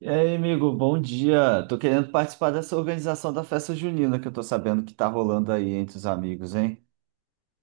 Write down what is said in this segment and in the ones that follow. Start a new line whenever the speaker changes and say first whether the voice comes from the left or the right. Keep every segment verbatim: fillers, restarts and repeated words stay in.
right: E aí, amigo, bom dia. Tô querendo participar dessa organização da festa junina que eu tô sabendo que tá rolando aí entre os amigos, hein?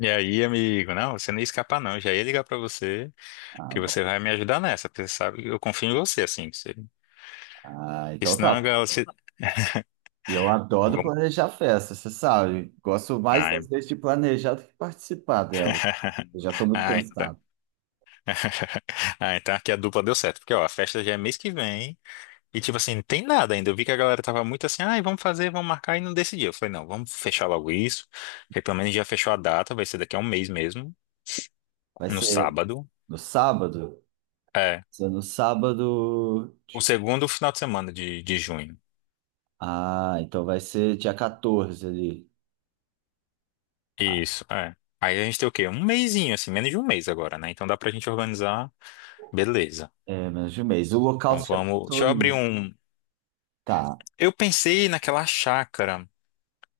left: E aí, amigo, não, você não ia escapar não. Eu já ia ligar pra você,
right: Ah,
left: que você
right: bom.
left: vai me ajudar nessa, porque você sabe que eu confio em você, assim, que você... porque
right: Ah, então
left: senão a
right: tá.
left: galera... se-
right: E eu adoro
left: Vamos-
right: planejar festa, você sabe. Gosto mais, às
left: Ai,
right: vezes, de planejar do que participar dela. Eu já tô muito
left: ah, então.
right: cansado.
left: Ah, então aqui a dupla deu certo, porque ó, a festa já é mês que vem, e tipo assim, não tem nada ainda. Eu vi que a galera tava muito assim, ai, vamos fazer, vamos marcar, e não decidiu. Eu falei, não, vamos fechar logo isso, porque pelo menos já fechou a data. Vai ser daqui a um mês mesmo,
right: Vai
left: no
right: ser
left: sábado,
right: no sábado?
left: é,
right: Se é no sábado.
left: o segundo final de semana de, de junho.
right: Ah, então vai ser dia catorze ali. Ah,
left: Isso, é. Aí a gente tem o quê? Um mesinho, assim, menos de um mês agora, né? Então dá pra gente organizar. Beleza.
right: é, menos de um mês. O local
left: Então
right: você já
left: vamos. Deixa
right: pensou
left: eu abrir
right: em.
left: um.
right: Tá.
left: Eu pensei naquela chácara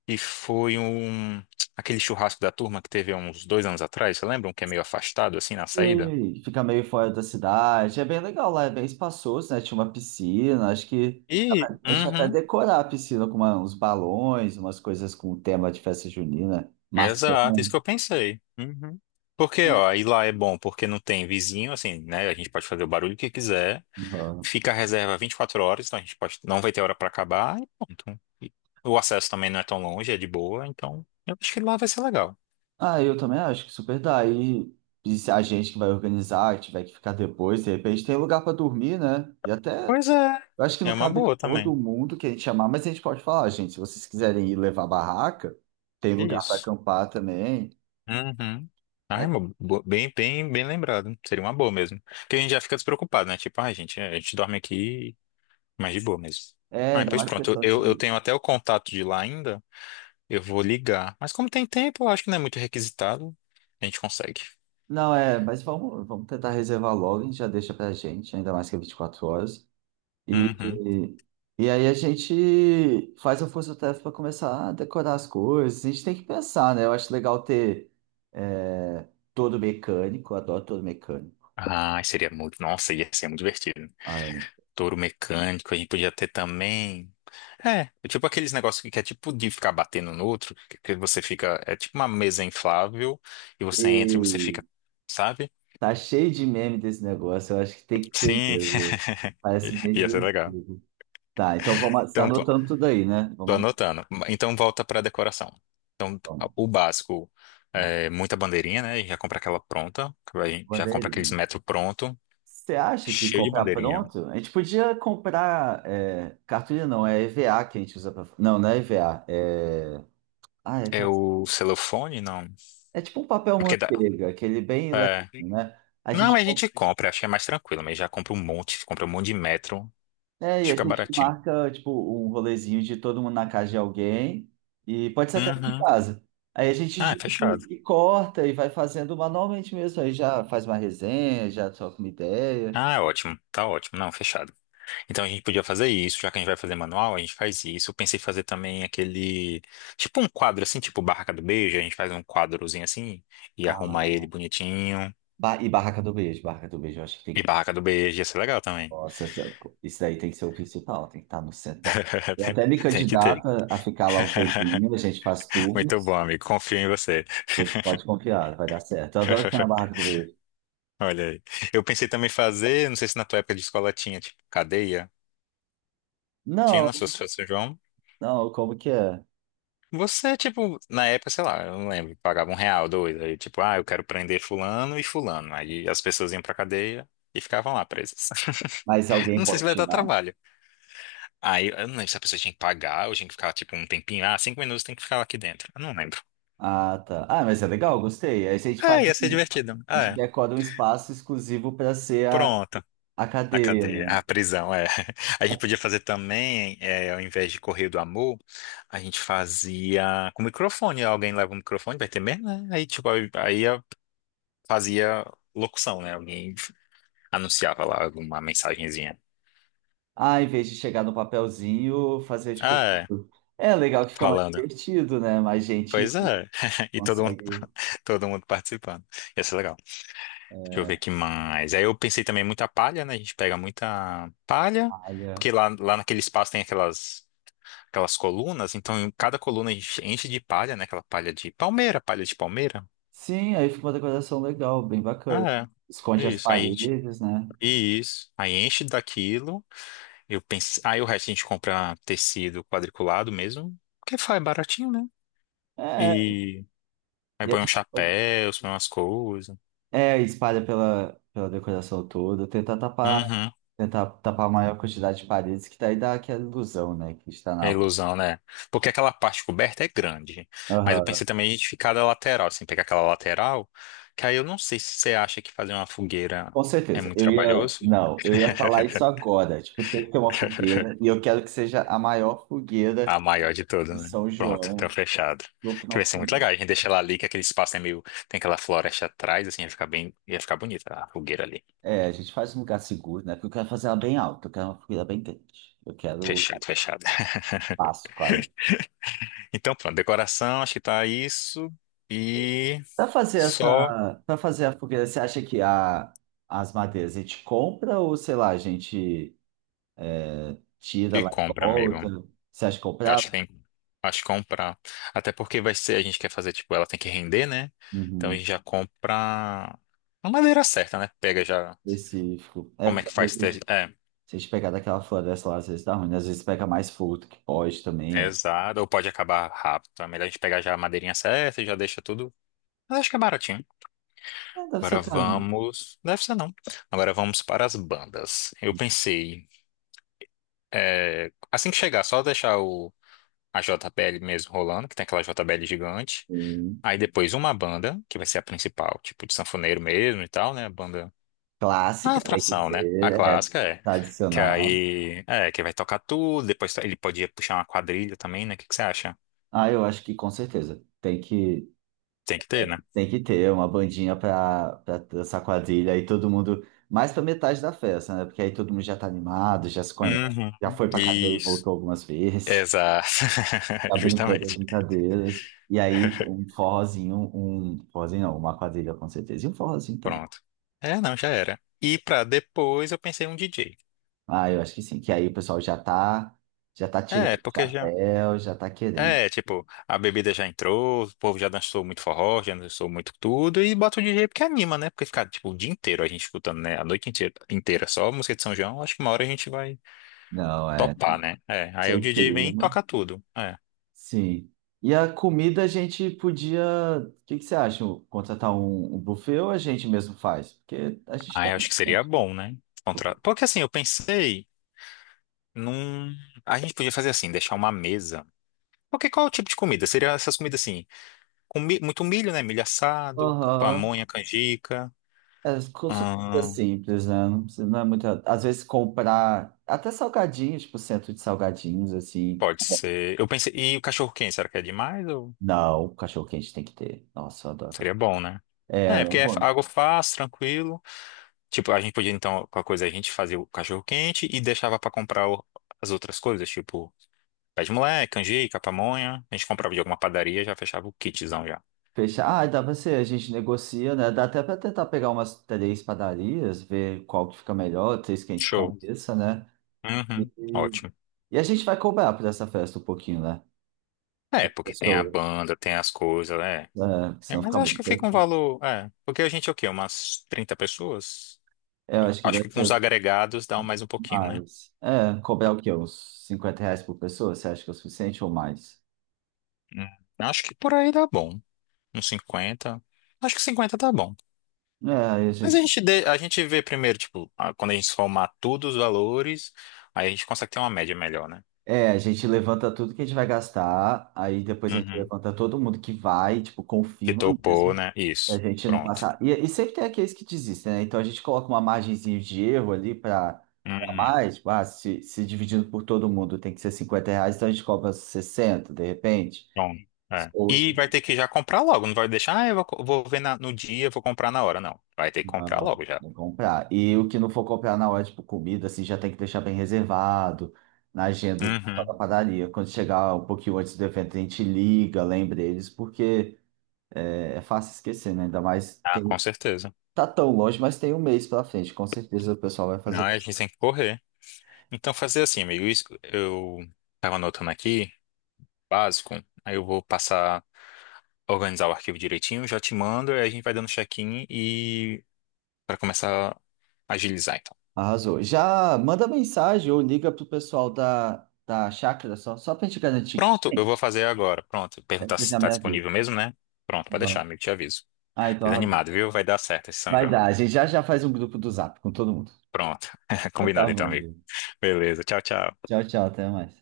left: que foi um. Aquele churrasco da turma que teve há uns dois anos atrás, você lembra? Um que é meio afastado, assim, na saída?
right: E fica meio fora da cidade. É bem legal lá, é bem espaçoso, né? Tinha uma piscina, acho que
left: E.
right: a gente ia até
left: Uhum.
right: decorar a piscina com uma- uns balões, umas coisas com tema de festa junina, maçã.
left: Exato, isso que eu pensei. Uhum. Porque, ó, aí lá é bom porque não tem vizinho, assim, né? A gente pode fazer o barulho que quiser.
right: Uhum.
left: Fica a reserva vinte e quatro horas, então a gente pode, não vai ter hora para acabar e pronto. E o acesso também não é tão longe, é de boa, então eu acho que lá vai ser legal.
right: Ah, eu também acho que super dá. E, e se a gente que vai organizar, que tiver que ficar depois, de repente tem lugar para dormir, né? E até,
left: Pois é,
right: eu acho que
left: é
right: não
left: uma
right: cabe
left: boa
right: todo
left: também.
right: mundo que a gente chamar, mas a gente pode falar, gente, se vocês quiserem ir levar barraca, tem
left: É
right: lugar para
left: isso.
right: acampar também.
left: Uhum. Ai,
right: É,
left: mo- bo- bem, bem, bem lembrado. Seria uma boa mesmo. Porque a gente já fica despreocupado, né? Tipo, ai, gente, a gente dorme aqui, mas de boa mesmo.
right: é,
left: Ah,
right: ainda
left: pois
right: mais
left: pronto,
right: questão
left: eu, eu
right: de.
left: tenho até o contato de lá ainda. Eu vou ligar. Mas como tem tempo, eu acho que não é muito requisitado, a gente consegue.
right: Não, é, mas vamos, vamos tentar reservar logo, a gente já deixa pra gente, ainda mais que é vinte e quatro horas. E,
left: Uhum.
right: e, e aí a gente faz a força-tarefa para começar a decorar as coisas. A gente tem que pensar, né? Eu acho legal ter é, todo mecânico, eu adoro todo mecânico.
left: Ah, seria muito. Nossa, ia ser muito divertido.
right: Ah, eu não
left: Touro mecânico, a gente podia ter também. É, é tipo aqueles negócios que é tipo de ficar batendo no outro, que que você fica. É tipo uma mesa inflável e você entra e você
right: sei.
left: fica, sabe?
right: Tá cheio de meme desse negócio, eu acho que tem que ter
left: Sim,
right: mesmo. Parece bem
left: ia ser legal.
right: divertido. Tá, então vamos, você tá
left: Então, pô,
right: anotando tudo aí, né?
left: tô
right: Vamos,
left: anotando. Então, volta pra decoração. Então,
right: vamos.
left: o básico é muita bandeirinha, né? Já compra aquela pronta, a gente já compra aqueles
right: Bandeirinha.
left: metro pronto,
right: Você acha que
left: cheio de
right: comprar
left: bandeirinha.
right: pronto? A gente podia comprar é, cartolina, não, é EVA que a gente usa para. Não, não é EVA. É... Ah, é,
left: É
right: aquela...
left: o celofane, não?
right: É tipo um papel
left: Porque dá.
right: manteiga, aquele bem leve,
left: É,
right: né? A
left: não,
right: gente...
left: a
right: com-
left: gente compra, acho que é mais tranquilo, mas já compra um monte, compra um monte de metro, acho
right: é,
left: que
right: e a
left: fica
right: gente
left: baratinho.
right: marca tipo um rolezinho de todo mundo na casa de alguém, e pode ser até em
left: Uhum.
right: casa. Aí a gente
left: Ah, é
right: junta
left: fechado.
right: e, e corta e vai fazendo manualmente mesmo. Aí já faz uma resenha, já troca uma ideia.
left: Ah, é ótimo, tá ótimo. Não, fechado. Então a gente podia fazer isso, já que a gente vai fazer manual, a gente faz isso. Eu pensei em fazer também aquele, tipo um quadro assim, tipo Barraca do Beijo, a gente faz um quadrozinho assim e arruma ele
right: Ah,
left: bonitinho.
right: ba- e barraca do beijo, barraca do beijo, eu acho que tem
left: E
right: que.
left: Barraca do Beijo, ia ser legal também.
right: Nossa, isso daí tem que ser o principal, tem que estar no centro da. Eu até me
left: Tem que ter.
right: candidato a ficar lá um tempinho, a gente faz
left: Muito bom,
right: turnos,
left: amigo. Confio em você.
right: você pode confiar, vai dar certo. Eu adoro ficar na barraca do beijo.
left: Olha aí. Eu pensei também em fazer, não sei se na tua época de escola tinha, tipo, cadeia. Tinha na
right: Não,
left: sua São João.
right: não, como que é?
left: Você, tipo, na época, sei lá, eu não lembro, pagava um real, dois, aí tipo, ah, eu quero prender fulano e fulano. Aí as pessoas iam pra cadeia e ficavam lá presas.
right: Mas alguém
left: Não sei se
right: pode
left: vai dar
right: tirar?
left: trabalho. Aí eu não lembro se a pessoa tinha que pagar ou tinha que ficar, tipo, um tempinho, ah, cinco minutos tem que ficar aqui dentro. Eu não lembro.
right: Ah, tá. Ah, mas é legal, gostei. Aí a gente
left: Ah,
right: faz,
left: ia ser
right: um-
left: divertido.
right: a
left: Ah,
right: gente
left: é.
right: decora um espaço exclusivo para ser a,
left: Pronto.
right: a
left: A
right: cadeira.
left: cadeia, a prisão, é. A gente podia fazer também, é, ao invés de correr do amor, a gente fazia com microfone. Alguém leva o microfone, vai ter mesmo, né? Aí, tipo, aí aí fazia locução, né? Alguém anunciava lá alguma mensagenzinha.
right: Ah, em vez de chegar no papelzinho, fazer
left: Ah,
right: tipo.
left: é,
right: É legal que fica mais
left: falando.
right: divertido, né? Mais gente
left: Pois é. E todo mundo,
right: consegue.
left: todo mundo participando. Ia ser legal. Deixa eu ver que mais. Aí eu pensei também muita palha, né? A gente pega muita palha,
right: Olha.
left: porque lá, lá naquele espaço tem aquelas aquelas colunas, então em cada coluna a gente enche de palha, né? Aquela palha de palmeira, palha de palmeira.
right: Sim, aí fica uma decoração legal, bem bacana.
left: Ah, é.
right: Esconde
left: É
right: as
left: isso. Aí a gente,
right: paredes, né?
left: isso. Aí enche daquilo. Eu pensei, aí o resto a gente compra tecido quadriculado mesmo, porque faz baratinho, né?
right: É,
left: E aí
right: e a
left: põe um
right: gente pode...
left: chapéu, põe umas coisas.
right: É, espalha pela, pela decoração toda, tentar tapar,
left: Uhum.
right: tentar tapar a maior quantidade de paredes, que daí dá aquela ilusão, né? Que está na
left: É
right: rua.
left: ilusão, né? Porque aquela parte coberta é grande. Mas eu
right: Aham.
left: pensei também a gente ficar da lateral, assim, pegar aquela lateral, que aí eu não sei se você acha que fazer uma fogueira
right: Com
left: é
right: certeza.
left: muito
right: Eu ia.
left: trabalhoso.
right: Não, eu ia falar isso agora. Tipo, tem que ter uma fogueira. E eu quero que seja a maior
left: A
right: fogueira
left: maior de
right: de
left: todas, né?
right: São
left: Pronto, tá
right: João
left: fechado.
right: no
left: Que
right: final
left: vai
right: de
left: ser muito
right: semana.
left: legal. A gente deixa ela ali, que aquele espaço é meio. Tem aquela floresta atrás, assim, ia ficar bem. Ia ficar bonita a fogueira ali.
right: É, a gente faz um lugar seguro, né? Porque eu quero fazer ela bem alta, eu quero uma fogueira bem grande. Eu quero o
left: Fechado, fechado.
right: passo quase.
left: Então, pronto, decoração, acho que tá isso. E
right: Para fazer
left: só
right: essa, para fazer a fogueira, você acha que a, as madeiras a gente compra ou, sei lá, a gente tira
left: e
right: lá e
left: compra, amigo.
right: volta? Você acha que
left: Eu
right: comprar?
left: acho que tem. Acho que comprar. Até porque vai ser, a gente quer fazer, tipo, ela tem que render, né? Então a
right: Uhum,
left: gente já compra a madeira certa, né? Pega já.
right: específico. É,
left: Como é
right: porque
left: que
right: às
left: faz?
right: vezes,
left: ter- É,
right: se a gente pegar daquela floresta lá, às vezes dá ruim, né? Às vezes pega mais fogo do que pode
left: é
right: também.
left: exato. Ou pode acabar rápido. Então é melhor a gente pegar já a madeirinha certa e já deixa tudo. Mas acho que é baratinho.
right: É, é, deve ser
left: Agora
right: caro.
left: vamos. Deve ser não. Agora vamos para as bandas. Eu pensei. É, assim que chegar, só deixar o, a J B L mesmo rolando, que tem aquela J B L gigante.
right: Sim.
left: Aí depois uma banda, que vai ser a principal, tipo de sanfoneiro mesmo e tal, né? A banda. A
right: Clássica, tem que
left: atração, né? A
right: ter, é
left: clássica é. Que
right: tradicional.
left: aí. É, que vai tocar tudo. Depois ele podia puxar uma quadrilha também, né? O que que você acha?
right: Ah, eu acho que com certeza. Tem que
left: Tem que ter, né?
right: Tem que ter uma bandinha pra, pra dançar quadrilha aí todo mundo, mais pra metade da festa, né? Porque aí todo mundo já tá animado, já se conhece,
left: Uhum.
right: já foi pra cadeia e
left: Isso.
right: voltou algumas vezes,
left: Exato.
right: já brincou das
left: Justamente.
right: brincadeiras. E aí um forrozinho, um forrozinho não, uma quadrilha com certeza, e um forrozinho também.
left: Pronto. É, não, já era. E pra depois eu pensei um D J.
right: Ah, eu acho que sim, que aí o pessoal já tá, já tá tirando
left: É,
right: o
left: porque já.
right: chapéu, já tá querendo.
left: É, tipo, a bebida já entrou, o povo já dançou muito forró, já dançou muito tudo, e bota o D J porque anima, né? Porque ficar, tipo, o dia inteiro a gente escutando, né? A noite inteira, inteira só música de São João, acho que uma hora a gente vai
right: Não, é, tem
left: topar,
right: que
left: né? É,
right: ser
left: aí o
right: o
left: D J vem e
right: clima.
left: toca tudo. É.
right: Sim. E a comida a gente podia. O que que você acha? Contratar um, um buffet ou a gente mesmo faz? Porque a gente tem
left: Aí acho que seria
right: bastante.
left: bom, né? Contra... Porque assim, eu pensei num... A gente podia fazer assim, deixar uma mesa. Porque qual é o tipo de comida? Seria essas comidas assim, com mi- muito milho, né? Milho assado,
right: Aham.
left: pamonha, canjica.
right: É co- super simples, né? Não precisa- não é muita. Às vezes comprar até salgadinhos, tipo centro de salgadinhos, assim.
left: Pode ser. Eu pensei, e o cachorro quente, será que é demais ou
right: Não, cachorro quente tem que ter. Nossa, eu adoro
left: seria
right: cachorro.
left: bom, né?
right: É, eu
left: É, porque
right: não
left: é f-
right: vou.
left: algo fácil, tranquilo. Tipo, a gente podia então, com a coisa, a gente fazia o cachorro quente e deixava pra comprar o- as outras coisas, tipo, pé de moleque, canjica, pamonha. A gente comprava de alguma padaria, já fechava o kitzão já.
right: Fechar. Ah, dá pra ser, a gente negocia, né? Dá até pra tentar pegar umas três padarias, ver qual que fica melhor, três que a gente
left: Show.
right: conheça, né?
left: Uhum, ótimo.
right: E a gente vai cobrar por essa festa um pouquinho, né?
left: É,
right: Das
left: porque tem a
right: pessoas.
left: banda, tem as coisas, né?
right: É, porque
left: É,
right: senão
left: mas
right: fica
left: acho
right: muito
left: que fica um
right: pesado.
left: valor, é, porque a gente é o quê? Umas trinta pessoas?
right: É, eu acho que
left: Acho que
right: deve
left: com os
right: ser
left: agregados dá mais um pouquinho, né?
right: mais. É, cobrar o quê? Uns cinquenta reais por pessoa? Você acha que é o suficiente ou mais?
left: Hum, acho que por aí dá bom. Uns cinquenta. Acho que cinquenta tá bom.
right: É, aí a
left: Mas a
right: gente,
left: gente, dê- a gente vê primeiro, tipo, a- quando a gente somar todos os valores, aí a gente consegue ter uma média melhor, né?
right: é, a gente levanta tudo que a gente vai gastar, aí depois a gente
left: Uhum.
right: levanta todo mundo que vai, tipo,
left: Que
right: confirma
left: topou,
right: mesmo,
left: né?
right: pra
left: Isso.
right: gente não
left: Pronto.
right: passar. E, e sempre tem aqueles que desistem, né? Então a gente coloca uma margenzinha de erro ali pra, pra
left: Uhum.
right: mais, tipo, ah, se, se dividindo por todo mundo tem que ser cinquenta reais, então a gente cobra sessenta de repente.
left: Bom, é.
right: Ou se
left: E vai ter que já comprar logo. Não vai deixar, ah, eu vou, co- vou ver na- no dia, vou comprar na hora. Não. Vai ter que comprar
right: não,
left: logo já.
right: não comprar. E o que não for comprar na hora, tipo, comida, assim, já tem que deixar bem reservado na agenda só da
left: Uhum.
right: padaria. Quando chegar um pouquinho antes do evento, a gente liga, lembra eles, porque é fácil esquecer, né? Ainda mais
left: Ah,
right: tem,
left: com certeza.
right: tá tão longe, mas tem um mês pra frente. Com certeza o pessoal vai
left: Não,
right: fazer.
left: a gente tem que correr. Então, fazer assim, amigo. Isso, eu tava anotando aqui, básico. Aí eu vou passar, organizar o arquivo direitinho, já te mando, aí a gente vai dando check-in e para começar a agilizar, então.
right: Arrasou. Já manda mensagem ou liga pro pessoal da, da chácara só, só pra gente garantir que
left: Pronto, eu
right: tem.
left: vou fazer agora. Pronto,
right: Né?
left: perguntar
right: Você
left: se
right: já me
left: está
right: avisa.
left: disponível mesmo, né? Pronto, pode deixar,
right: Uhum.
left: amigo, te aviso.
right: Ah, então
left: Pois
right: arrasou.
left: animado, viu? Vai dar certo esse São
right: Vai
left: João.
right: dar. A gente já já faz um grupo do Zap com todo mundo.
left: Pronto.
right: Então tá
left: Combinado então,
right: bom,
left: amigo.
right: gente.
left: Beleza, tchau, tchau.
right: Tchau, tchau, até mais.